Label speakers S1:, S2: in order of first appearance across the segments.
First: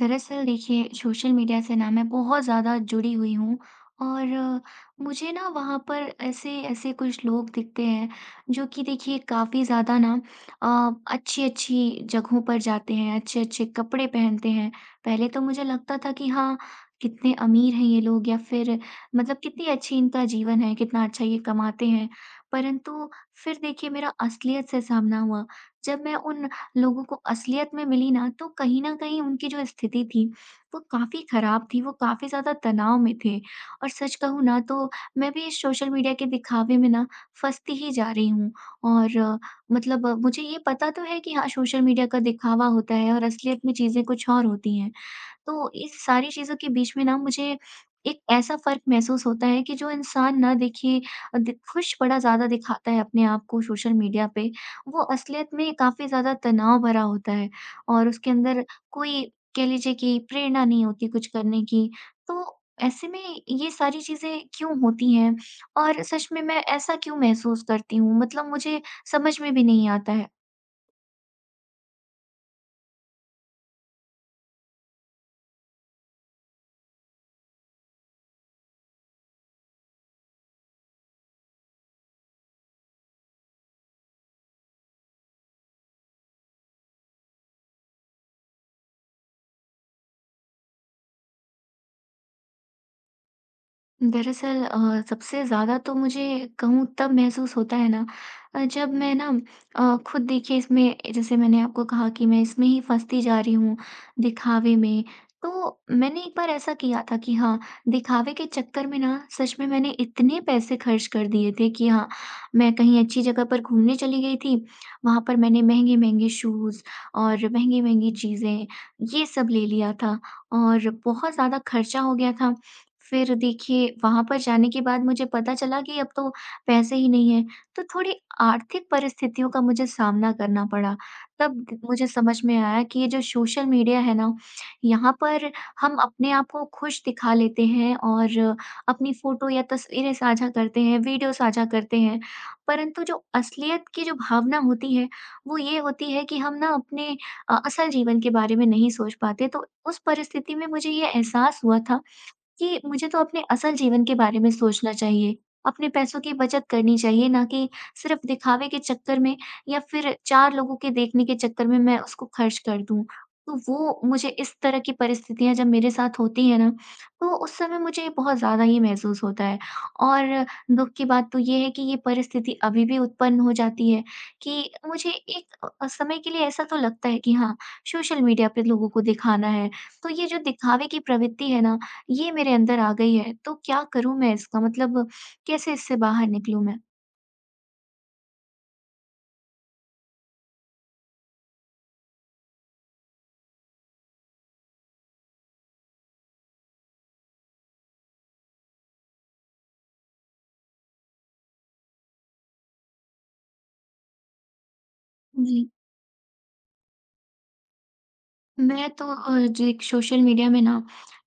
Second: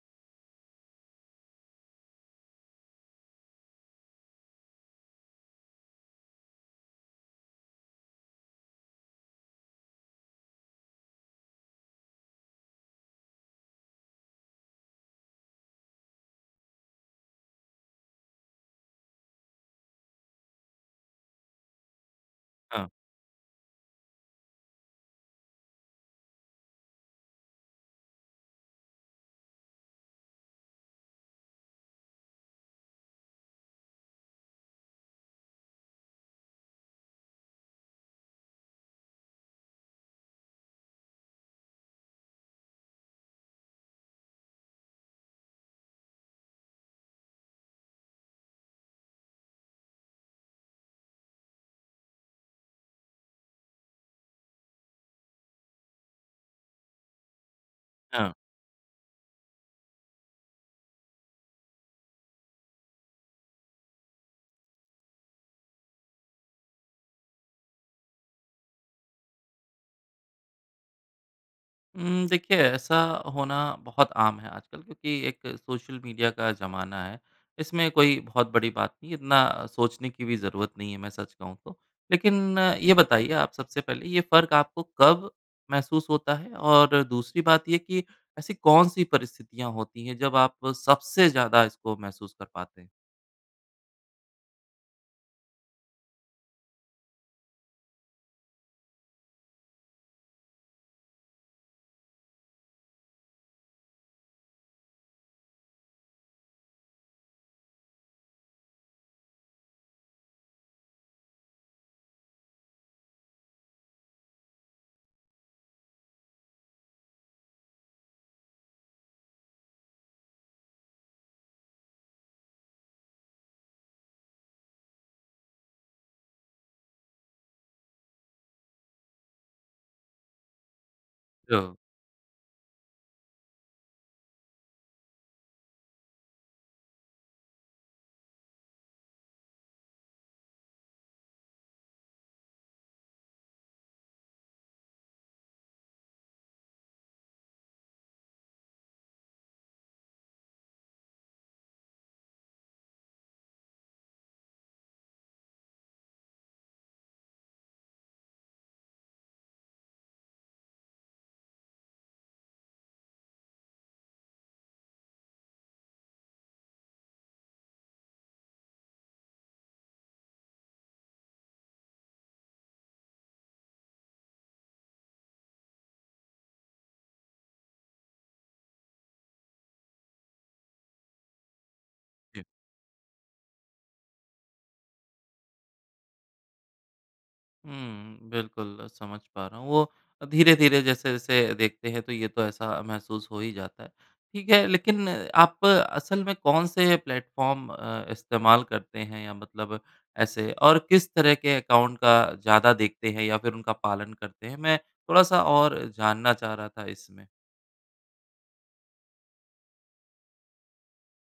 S1: दरअसल देखिए, social media से ना मैं बहुत ज़्यादा जुड़ी हुई हूँ और मुझे ना वहाँ पर ऐसे ऐसे कुछ लोग दिखते हैं, जो कि देखिए काफ़ी ज़्यादा ना अच्छी अच्छी जगहों पर जाते हैं, अच्छे अच्छे कपड़े पहनते हैं। पहले तो मुझे लगता था कि हाँ, कितने अमीर हैं ये लोग, या फिर मतलब कितनी अच्छी इनका जीवन है, कितना अच्छा ये कमाते हैं।
S2: हाँ,
S1: परंतु फिर देखिए मेरा असलियत से सामना हुआ। जब मैं उन लोगों को असलियत में मिली ना, तो कहीं न कहीं उनकी जो स्थिति थी, वो काफ़ी ख़राब थी, वो काफ़ी ज़्यादा तनाव में थे। और सच कहूँ ना तो मैं भी इस सोशल मीडिया के दिखावे में ना फँसती ही जा रही हूँ। और मतलब मुझे ये पता तो है कि हाँ, सोशल मीडिया का दिखावा होता है और असलियत में चीज़ें कुछ और होती हैं। तो इस सारी चीज़ों के बीच में ना मुझे एक ऐसा फ़र्क महसूस होता है कि जो इंसान ना देखिए अ, दि खुश बड़ा ज़्यादा दिखाता है अपने आप को सोशल मीडिया पे, वो असलियत में काफ़ी ज़्यादा तनाव भरा होता है और उसके
S2: हाँ।
S1: अंदर कोई कह लीजिए कि प्रेरणा नहीं होती कुछ करने की। तो ऐसे में ये सारी चीज़ें क्यों होती हैं? और सच में मैं ऐसा क्यों महसूस करती हूँ? मतलब मुझे समझ में भी नहीं आता है।
S2: देखिए ऐसा होना बहुत आम है आजकल क्योंकि एक सोशल मीडिया का ज़माना है। इसमें कोई बहुत बड़ी बात नहीं है, इतना सोचने की भी ज़रूरत नहीं है मैं सच कहूँ तो। लेकिन ये बताइए आप सबसे पहले ये फ़र्क आपको कब महसूस होता है? और दूसरी बात ये कि ऐसी कौन-सी परिस्थितियाँ होती हैं जब आप सबसे ज़्यादा इसको महसूस कर पाते हैं?
S1: दरअसल, सबसे ज़्यादा तो मुझे कहूँ तब महसूस होता है ना, जब मैं ना खुद देखिए इसमें, जैसे मैंने आपको कहा कि मैं इसमें ही फंसती जा रही हूँ दिखावे में। तो मैंने एक बार ऐसा किया था कि हाँ, दिखावे के चक्कर में ना सच में मैंने इतने पैसे खर्च कर दिए थे कि हाँ, मैं कहीं अच्छी जगह पर घूमने चली गई थी। वहाँ पर मैंने महँगे-महँगे शूज़ और महँगी-महँगी चीज़ें, ये सब ले लिया था और बहुत ज़्यादा खर्चा हो गया था। फिर देखिए वहाँ पर जाने के बाद मुझे पता चला कि अब तो पैसे ही नहीं हैं, तो थोड़ी आर्थिक परिस्थितियों का मुझे सामना करना पड़ा। तब
S2: जो
S1: मुझे समझ में आया कि ये जो सोशल मीडिया है ना, यहाँ पर हम अपने आप को खुश दिखा लेते हैं और अपनी फ़ोटो या तस्वीरें साझा करते हैं, वीडियो साझा करते हैं। परंतु जो असलियत की जो भावना होती है, वो ये होती है कि हम ना अपने असल जीवन के बारे में नहीं सोच पाते। तो उस परिस्थिति में मुझे ये एहसास हुआ था कि मुझे तो अपने असल जीवन के बारे में सोचना चाहिए, अपने पैसों की बचत करनी चाहिए, ना कि सिर्फ़ दिखावे के चक्कर में या फिर 4 लोगों के देखने के चक्कर में मैं उसको खर्च कर दूँ। तो वो मुझे इस तरह की परिस्थितियाँ जब मेरे साथ होती हैं ना, तो उस समय मुझे बहुत ज़्यादा ही महसूस होता है। और दुःख की बात तो ये है कि ये परिस्थिति अभी भी उत्पन्न हो जाती है कि मुझे एक समय के लिए ऐसा तो लगता है कि हाँ, सोशल मीडिया पे लोगों को दिखाना है। तो ये जो दिखावे की प्रवृत्ति है ना, ये
S2: जी।
S1: मेरे अंदर आ गई है, तो क्या करूँ मैं, इसका मतलब कैसे इससे बाहर निकलूँ मैं?
S2: हुँ, बिल्कुल समझ पा रहा हूँ। वो धीरे-धीरे जैसे-जैसे देखते हैं तो ये तो ऐसा महसूस हो ही जाता है। ठीक है, लेकिन आप असल में कौन-से प्लेटफ़ॉर्म इस्तेमाल करते हैं या मतलब ऐसे और किस तरह के अकाउंट का ज़्यादा देखते हैं या फिर उनका पालन करते हैं? मैं थोड़ा-सा
S1: जी।
S2: और जानना चाह रहा था इसमें।
S1: मैं तो जो एक सोशल मीडिया में ना,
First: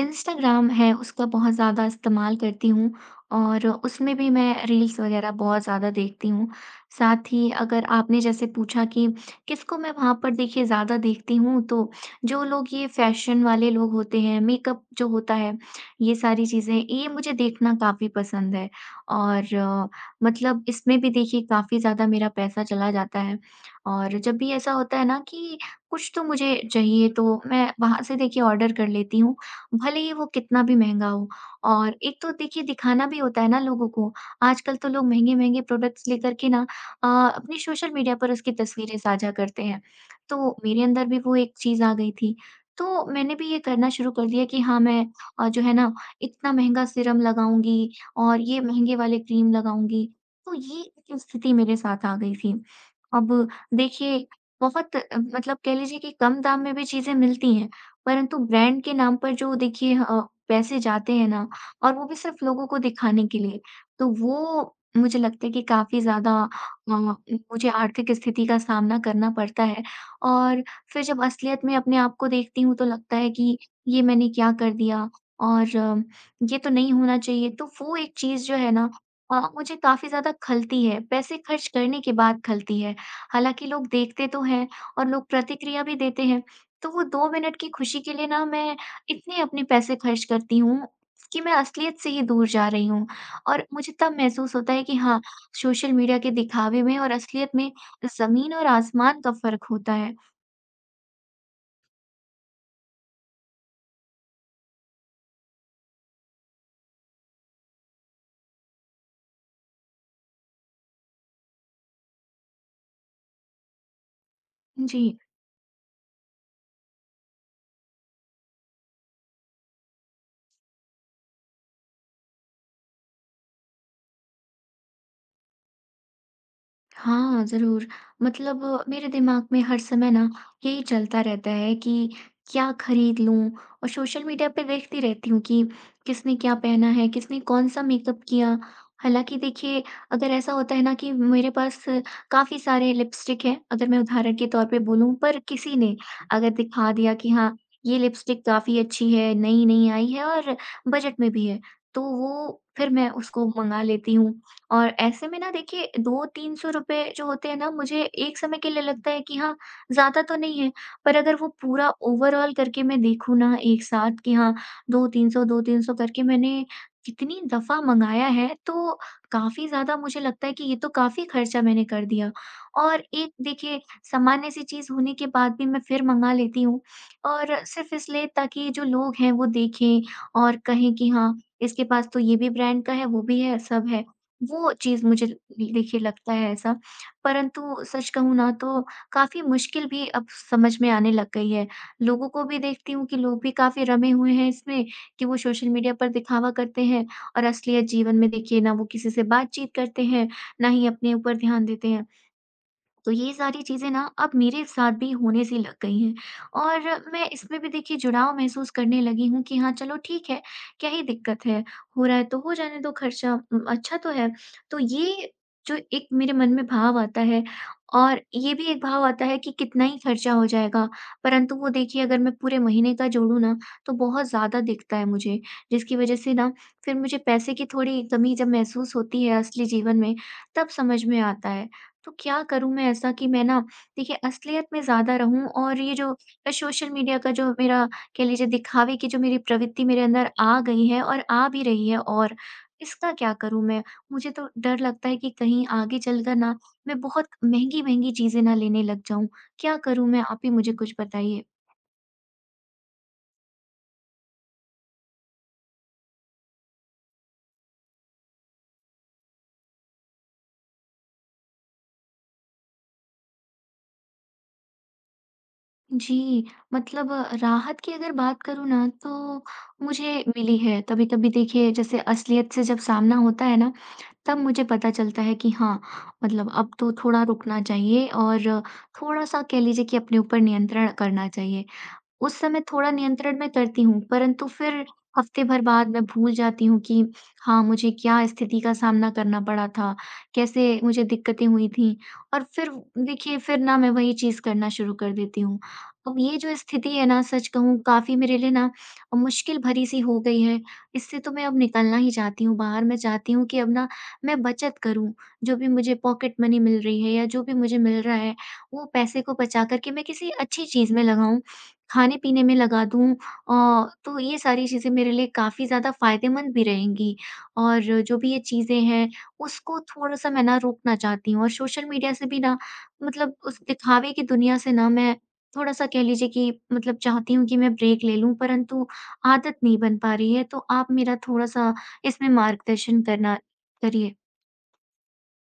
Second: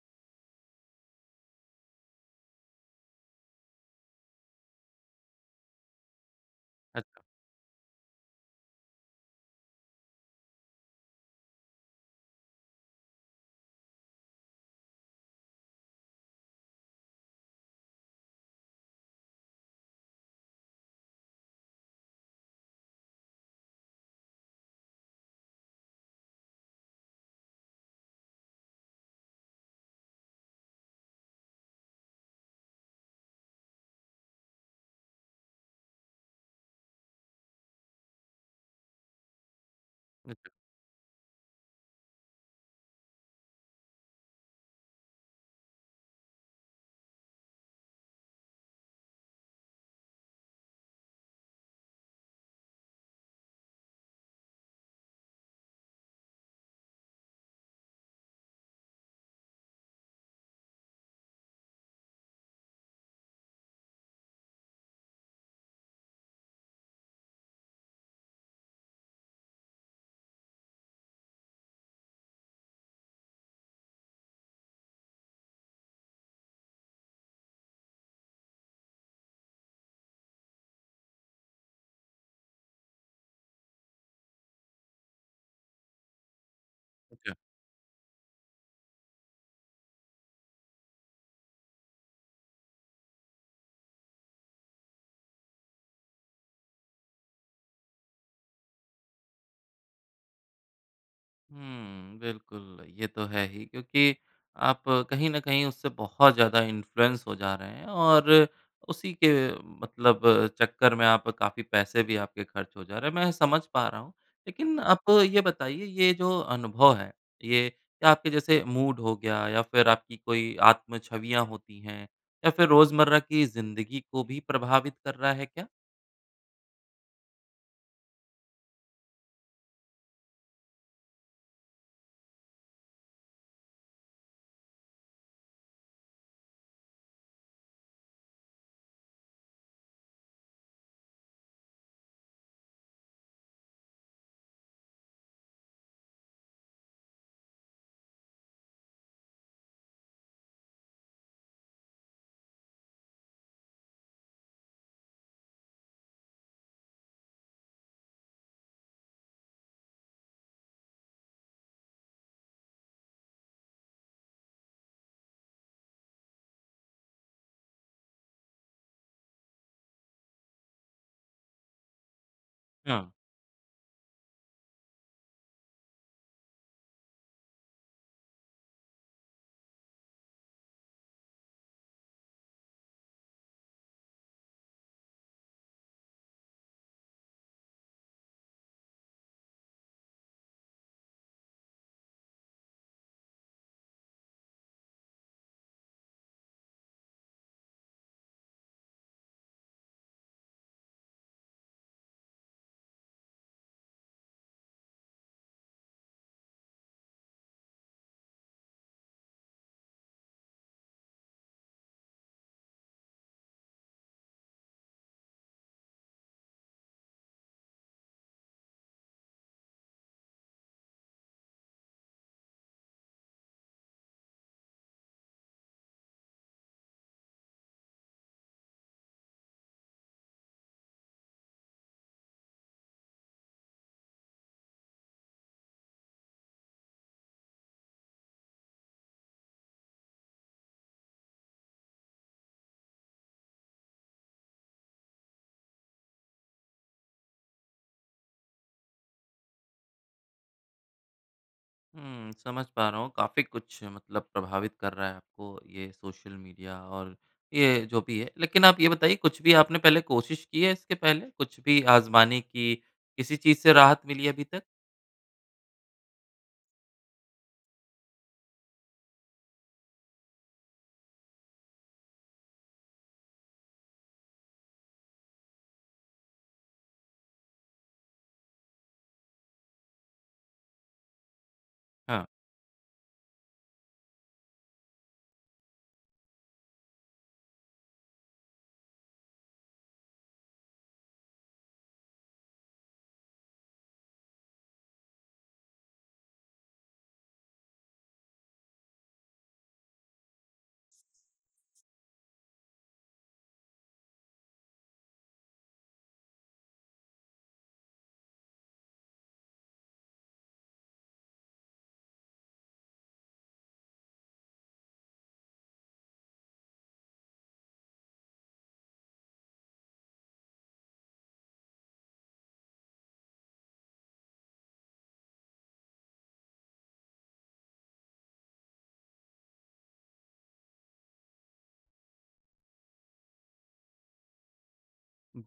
S1: इंस्टाग्राम है, उसका बहुत ज़्यादा इस्तेमाल करती हूँ और उसमें भी मैं रील्स वगैरह बहुत ज़्यादा देखती हूँ।
S2: अच्छा,
S1: साथ ही अगर आपने जैसे पूछा कि किसको मैं वहाँ पर देखिए ज़्यादा देखती हूँ, तो जो लोग ये फ़ैशन वाले लोग होते हैं, मेकअप जो होता है, ये सारी चीज़ें, ये मुझे देखना काफ़ी पसंद है। और मतलब इसमें भी देखिए काफ़ी ज़्यादा मेरा पैसा चला जाता है, और जब भी ऐसा होता है ना कि कुछ तो मुझे चाहिए, तो मैं वहाँ से देखिए ऑर्डर कर लेती हूँ, भले ही वो कितना भी महँगा हो। और एक तो देखिए दिखाना भी होता है ना लोगों को, आजकल तो लोग महँगे-महँगे प्रोडक्ट्स लेकर के ना अपनी सोशल मीडिया पर उसकी तस्वीरें साझा करते हैं।
S2: अच्छा,
S1: तो मेरे अंदर भी वो एक चीज़ आ गई थी, तो मैंने भी ये करना शुरू कर दिया कि हाँ, मैं जो है ना, इतना महँगा सीरम लगाऊँगी और ये महँगे वाले क्रीम लगाऊँगी, तो ये एक स्थिति मेरे साथ आ गई थी। अब देखिए, बहुत मतलब कह लीजिए कि कम दाम में भी चीज़ें मिलती हैं, परंतु ब्रांड के नाम पर जो देखिए पैसे जाते हैं ना, और वो भी सिर्फ़ लोगों को दिखाने के लिए, तो वो मुझे लगता है कि काफ़ी ज़्यादा अ, मुझे आर्थिक स्थिति का सामना करना पड़ता है। और फिर जब असलियत में अपने आप को देखती हूँ, तो लगता है कि ये मैंने क्या कर दिया, और ये तो नहीं होना चाहिए। तो वो एक चीज़ जो है ना, मुझे काफ़ी ज़्यादा खलती है, पैसे खर्च करने के बाद खलती है। हालाँकि लोग देखते तो हैं और लोग प्रतिक्रिया भी देते हैं, तो वो 2
S2: अच्छा।
S1: मिनट की खुशी के लिए ना मैं इतने अपने पैसे खर्च करती हूँ कि मैं असलियत से ही दूर जा रही हूँ। और मुझे तब महसूस होता है कि हाँ, सोशल मीडिया के दिखावे में और असलियत में ज़मीन और आसमान का फ़र्क होता है।
S2: हुँ, बिल्कुल, ये तो है ही क्योंकि आप कहीं न कहीं उससे बहुत ज़्यादा इन्फ्लुएंस हो जा रहे हैं और उसी के मतलब चक्कर में आप काफ़ी पैसे भी आपके खर्च हो जा रहे हैं, मैं समझ पा रहा हूँ। लेकिन
S1: जी।
S2: आप ये बताइए ये जो अनुभव है, ये क्या आपके जैसे मूड हो गया या फिर आपकी कोई आत्म छवियाँ होती हैं या फिर रोज़मर्रा की ज़िंदगी को भी प्रभावित कर रहा है क्या?
S1: हाँ, ज़रूर। मतलब मेरे दिमाग में हर समय ना यही चलता रहता है कि क्या खरीद लूँ, और सोशल मीडिया पे देखती रहती हूँ कि किसने क्या पहना है, किसने कौन-सा मेकअप किया। हालाँकि देखिए, अगर ऐसा होता है ना कि मेरे पास काफ़ी सारे लिपस्टिक हैं, अगर मैं उदाहरण के तौर पे बोलूँ, पर किसी ने अगर दिखा दिया कि हाँ, ये लिपस्टिक काफ़ी अच्छी है, नई-नई आई है और बजट में भी है, तो वो फिर मैं उसको मँगा लेती हूँ। और ऐसे में ना देखिए 2-300 रुपए जो होते हैं ना, मुझे एक समय के लिए लगता है कि हाँ, ज़्यादा तो नहीं है, पर अगर वो पूरा ओवरऑल करके मैं देखूँ ना एक साथ कि हाँ 2-300, 2-300 करके मैंने कितनी दफ़ा मँगाया है, तो काफ़ी ज़्यादा मुझे लगता है कि ये तो काफ़ी खर्चा मैंने कर दिया। और एक देखिए, सामान्य सी चीज़ होने के बाद भी मैं फिर मँगा लेती हूँ और सिर्फ़ इसलिए ताकि जो लोग हैं वो देखें और कहें कि हाँ, इसके पास तो ये भी ब्रांड का है, वो भी है, सब है। वो चीज़ मुझे भी, देखिए लगता है ऐसा, परंतु सच कहूँ ना तो काफ़ी मुश्किल भी अब समझ में आने लग गई है। लोगों को भी देखती हूँ कि लोग भी काफ़ी रमे हुए हैं इसमें, कि वो सोशल मीडिया पर दिखावा करते हैं और असलियत जीवन में देखिए ना वो किसी से बातचीत करते हैं, ना ही अपने ऊपर ध्यान देते हैं। तो ये सारी चीज़ें ना अब मेरे साथ भी होने सी लग गई हैं, और मैं इसमें भी देखिए जुड़ाव महसूस करने लगी हूँ कि हाँ चलो ठीक है, क्या ही दिक्कत है? हो रहा है तो हो जाने दो खर्चा, अच्छा तो है। तो ये जो एक मेरे मन में भाव आता है, और ये भी एक भाव आता है कि कितना ही खर्चा हो जाएगा, परंतु वो देखिए अगर मैं पूरे महीने का जोड़ूँ ना, तो बहुत ज़्यादा दिखता है मुझे, जिसकी वज़ह से ना फिर मुझे पैसे की थोड़ी कमी जब महसूस होती है असली जीवन में, तब समझ में आता है। तो क्या करूँ मैं ऐसा कि मैं ना देखिए असलियत में ज़्यादा रहूँ, और ये जो सोशल मीडिया का जो मेरा कह लीजिए दिखावे की जो मेरी प्रवृत्ति मेरे अंदर आ गई है और आ भी रही है, और इसका क्या करूँ मैं? मुझे तो डर लगता है कि कहीं आगे चलकर ना मैं बहुत महँगी-महँगी चीज़ें ना लेने लग जाऊँ। क्या करूँ मैं? आप ही मुझे कुछ बताइए।
S2: हुँ, समझ पा रहा हूँ। काफ़ी कुछ प्रभावित कर रहा है आपको ये सोशल मीडिया और ये जो भी है। लेकिन आप ये बताइए कुछ भी आपने पहले कोशिश की है इसके पहले? कुछ भी आज़माने की, किसी चीज़ से राहत मिली अभी तक?
S1: जी, मतलब राहत की अगर बात करूँ ना, तो मुझे मिली है। कभी-कभी देखिए जैसे असलियत से जब सामना होता है ना, तब मुझे पता चलता है कि हाँ, मतलब अब तो थोड़ा रुकना चाहिए और थोड़ा-सा कह लीजिए कि अपने ऊपर नियंत्रण करना चाहिए।
S2: हाँ।
S1: उस समय थोड़ा नियंत्रण में करती हूँ, परंतु फिर हफ्ते भर बाद मैं भूल जाती हूँ कि हाँ, मुझे क्या स्थिति का सामना करना पड़ा था, कैसे मुझे दिक्कतें हुई थीं, और फिर देखिए फिर ना मैं वही चीज़ करना शुरू कर देती हूँ। अब ये जो स्थिति है ना, सच कहूँ, काफ़ी मेरे लिए ना मुश्किल भरी-सी हो गई है, इससे तो मैं अब निकलना ही चाहती हूँ बाहर। मैं चाहती हूँ कि अब ना मैं बचत करूँ, जो भी मुझे पॉकेट मनी मिल रही है या जो भी मुझे मिल रहा है, वो पैसे को बचा कर के मैं किसी अच्छी चीज़ में लगाऊँ, खाने-पीने में लगा दूँ। तो ये सारी चीज़ें मेरे लिए काफ़ी ज़्यादा फ़ायदेमंद भी रहेंगी। और जो भी ये चीज़ें हैं, उसको थोड़ा-सा मैं ना रोकना चाहती हूँ, और सोशल मीडिया से भी ना मतलब उस दिखावे की दुनिया से ना मैं थोड़ा-सा कह लीजिए कि मतलब चाहती हूँ कि मैं ब्रेक ले लूँ, परंतु आदत नहीं बन पा रही है, तो आप मेरा थोड़ा-सा इसमें मार्गदर्शन करना करिए।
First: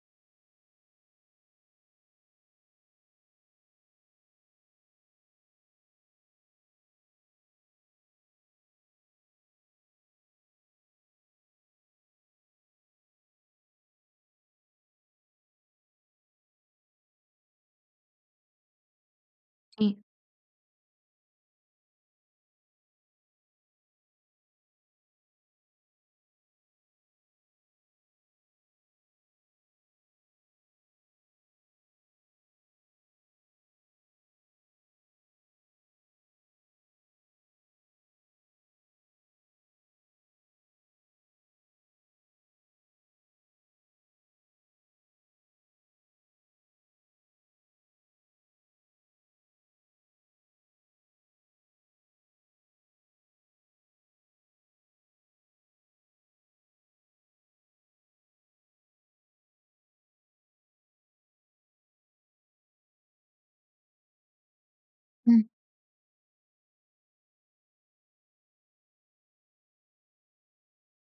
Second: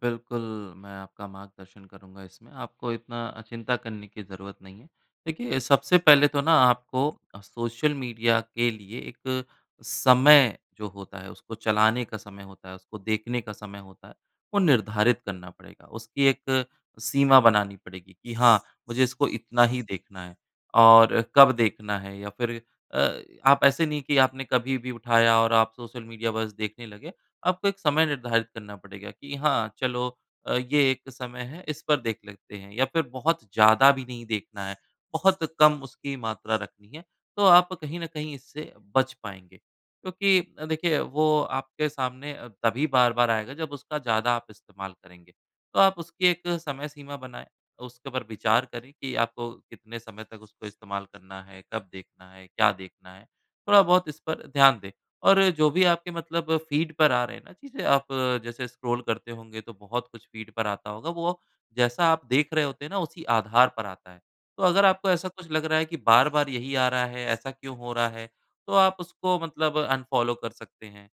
S2: बिल्कुल, मैं आपका मार्गदर्शन करूँगा इसमें, आपको इतना चिंता करने की ज़रूरत नहीं है। देखिए, सबसे पहले तो ना आपको सोशल मीडिया के लिए एक समय जो होता है, उसको चलाने का समय होता है, उसको देखने का समय होता है, वो निर्धारित करना पड़ेगा। उसकी एक सीमा बनानी पड़ेगी कि हाँ, मुझे इसको इतना ही
S1: जी।
S2: देखना है और कब देखना है या फिर आप ऐसे नहीं कि आपने कभी भी उठाया और आप सोशल मीडिया बस देखने लगे। आपको एक समय निर्धारित करना पड़ेगा कि हाँ, चलो ये एक समय है, इस पर देख लेते हैं या फिर बहुत ज़्यादा भी नहीं देखना है, बहुत कम उसकी मात्रा रखनी है, तो आप कहीं न कहीं इससे बच पाएँगे। क्योंकि देखिए वो आपके सामने तभी बार-बार आएगा जब उसका ज़्यादा आप इस्तेमाल करेंगे। तो आप उसकी एक समय सीमा बनाएँ, उसके ऊपर विचार करें कि आपको कितने समय तक उसको इस्तेमाल करना है, कब देखना है, क्या देखना है? थोड़ा-बहुत इस पर ध्यान दें। और जो भी आपके फ़ीड पर आ रहे हैं ना चीज़ें, आप जैसे स्क्रॉल करते होंगे तो बहुत कुछ फ़ीड पर आता होगा, वो जैसा आप देख रहे होते हैं ना उसी आधार पर आता है। तो अगर आपको ऐसा
S1: हुँ,
S2: कुछ लग रहा है कि बार-बार यही आ रहा है, ऐसा क्यों हो रहा है? तो आप उसको अनफ़ॉलो कर सकते हैं।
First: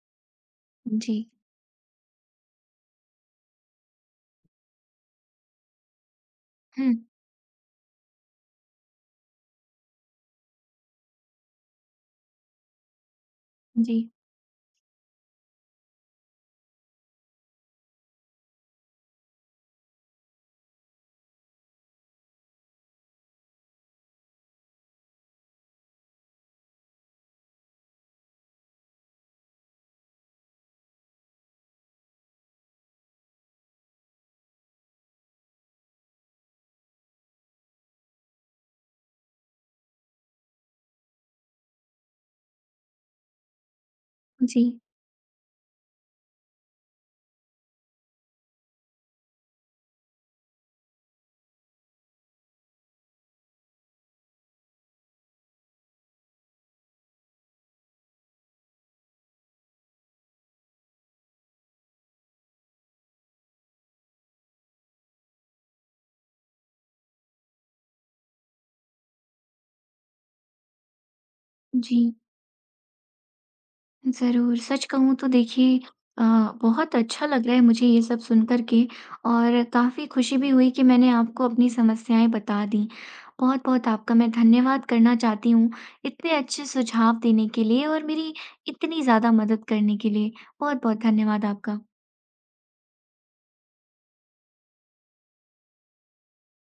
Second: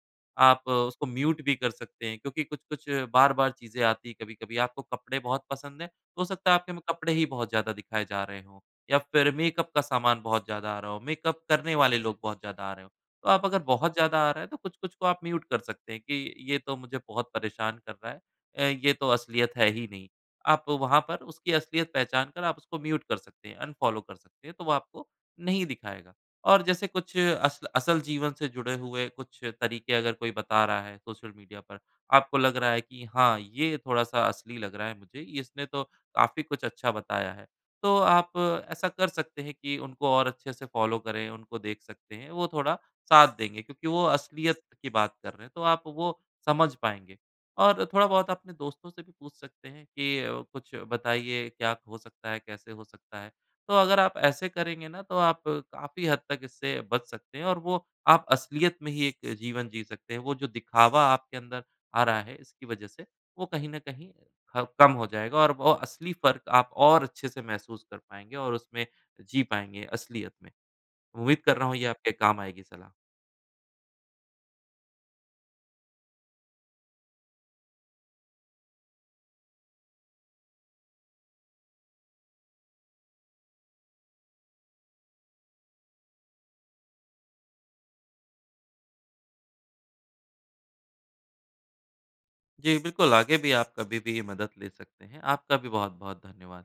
S2: आप उसको
S1: जी।
S2: म्यूट भी कर सकते हैं क्योंकि कुछ-कुछ बार-बार चीज़ें आती हैं कभी-कभी। आपको कपड़े बहुत पसंद हैं, तो हो सकता है आपके में
S1: हुँ,
S2: कपड़े ही बहुत ज़्यादा दिखाए जा रहे हों या फिर मेकअप का सामान बहुत ज़्यादा आ रहा हो, मेकअप करने वाले लोग बहुत ज़्यादा आ रहे हों। तो आप अगर बहुत
S1: जी,
S2: ज़्यादा आ रहा है तो कुछ-कुछ को आप म्यूट कर सकते हैं कि ये तो मुझे बहुत परेशान कर रहा है ये तो असलियत है ही नहीं। आप वहाँ पर उसकी असलियत पहचान कर आप उसको म्यूट कर सकते हैं, अनफ़ॉलो कर सकते हैं, तो वो आपको नहीं दिखाएगा। और जैसे कुछ असल असल जीवन से जुड़े हुए कुछ तरीके अगर कोई बता रहा है सोशल मीडिया पर, आपको लग रहा है कि हाँ, ये थोड़ा-सा असली लग रहा है मुझे, इसने तो काफ़ी कुछ अच्छा बताया है। तो आप ऐसा कर सकते हैं कि उनको और अच्छे से फ़ॉलो करें, उनको देख सकते हैं। वो थोड़ा साथ देंगे क्योंकि वो असलियत
S1: जी,
S2: की बात कर रहे हैं, तो आप वो समझ पाएँगे। और थोड़ा-बहुत अपने दोस्तों से भी पूछ सकते हैं कि कुछ बताइए क्या हो सकता है, कैसे हो सकता है? तो अगर आप ऐसे करेंगे ना तो आप काफ़ी हद तक इससे बच सकते हैं और वो आप असलियत में ही एक जीवन जी सकते हैं। वो जो दिखावा आपके अंदर आ रहा है इसकी वजह से, वो कहीं न कहीं ख कम हो जाएगा और वो असली फ़र्क आप और अच्छे से महसूस कर पाएँगे और उसमें जी पाएँगे असलियत में। उम्मीद कर रहा हूँ ये
S1: जी।
S2: आपके काम आएगी सलाह।
S1: ज़रूर, सच कहूँ तो देखिए, अ, बहुत अच्छा लग रहा है मुझे ये सब सुन कर के, और काफ़ी खुशी भी हुई कि मैंने आपको अपनी समस्याएँ बता दीं। बहुत-बहुत आपका मैं धन्यवाद करना चाहती हूँ, इतने अच्छे सुझाव देने के लिए और मेरी इतनी ज़्यादा मदद करने के लिए। बहुत-बहुत धन्यवाद आपका।
S2: जी, बिल्कुल आगे भी आप कभी भी मदद ले सकते हैं। आपका भी बहुत-बहुत धन्यवाद।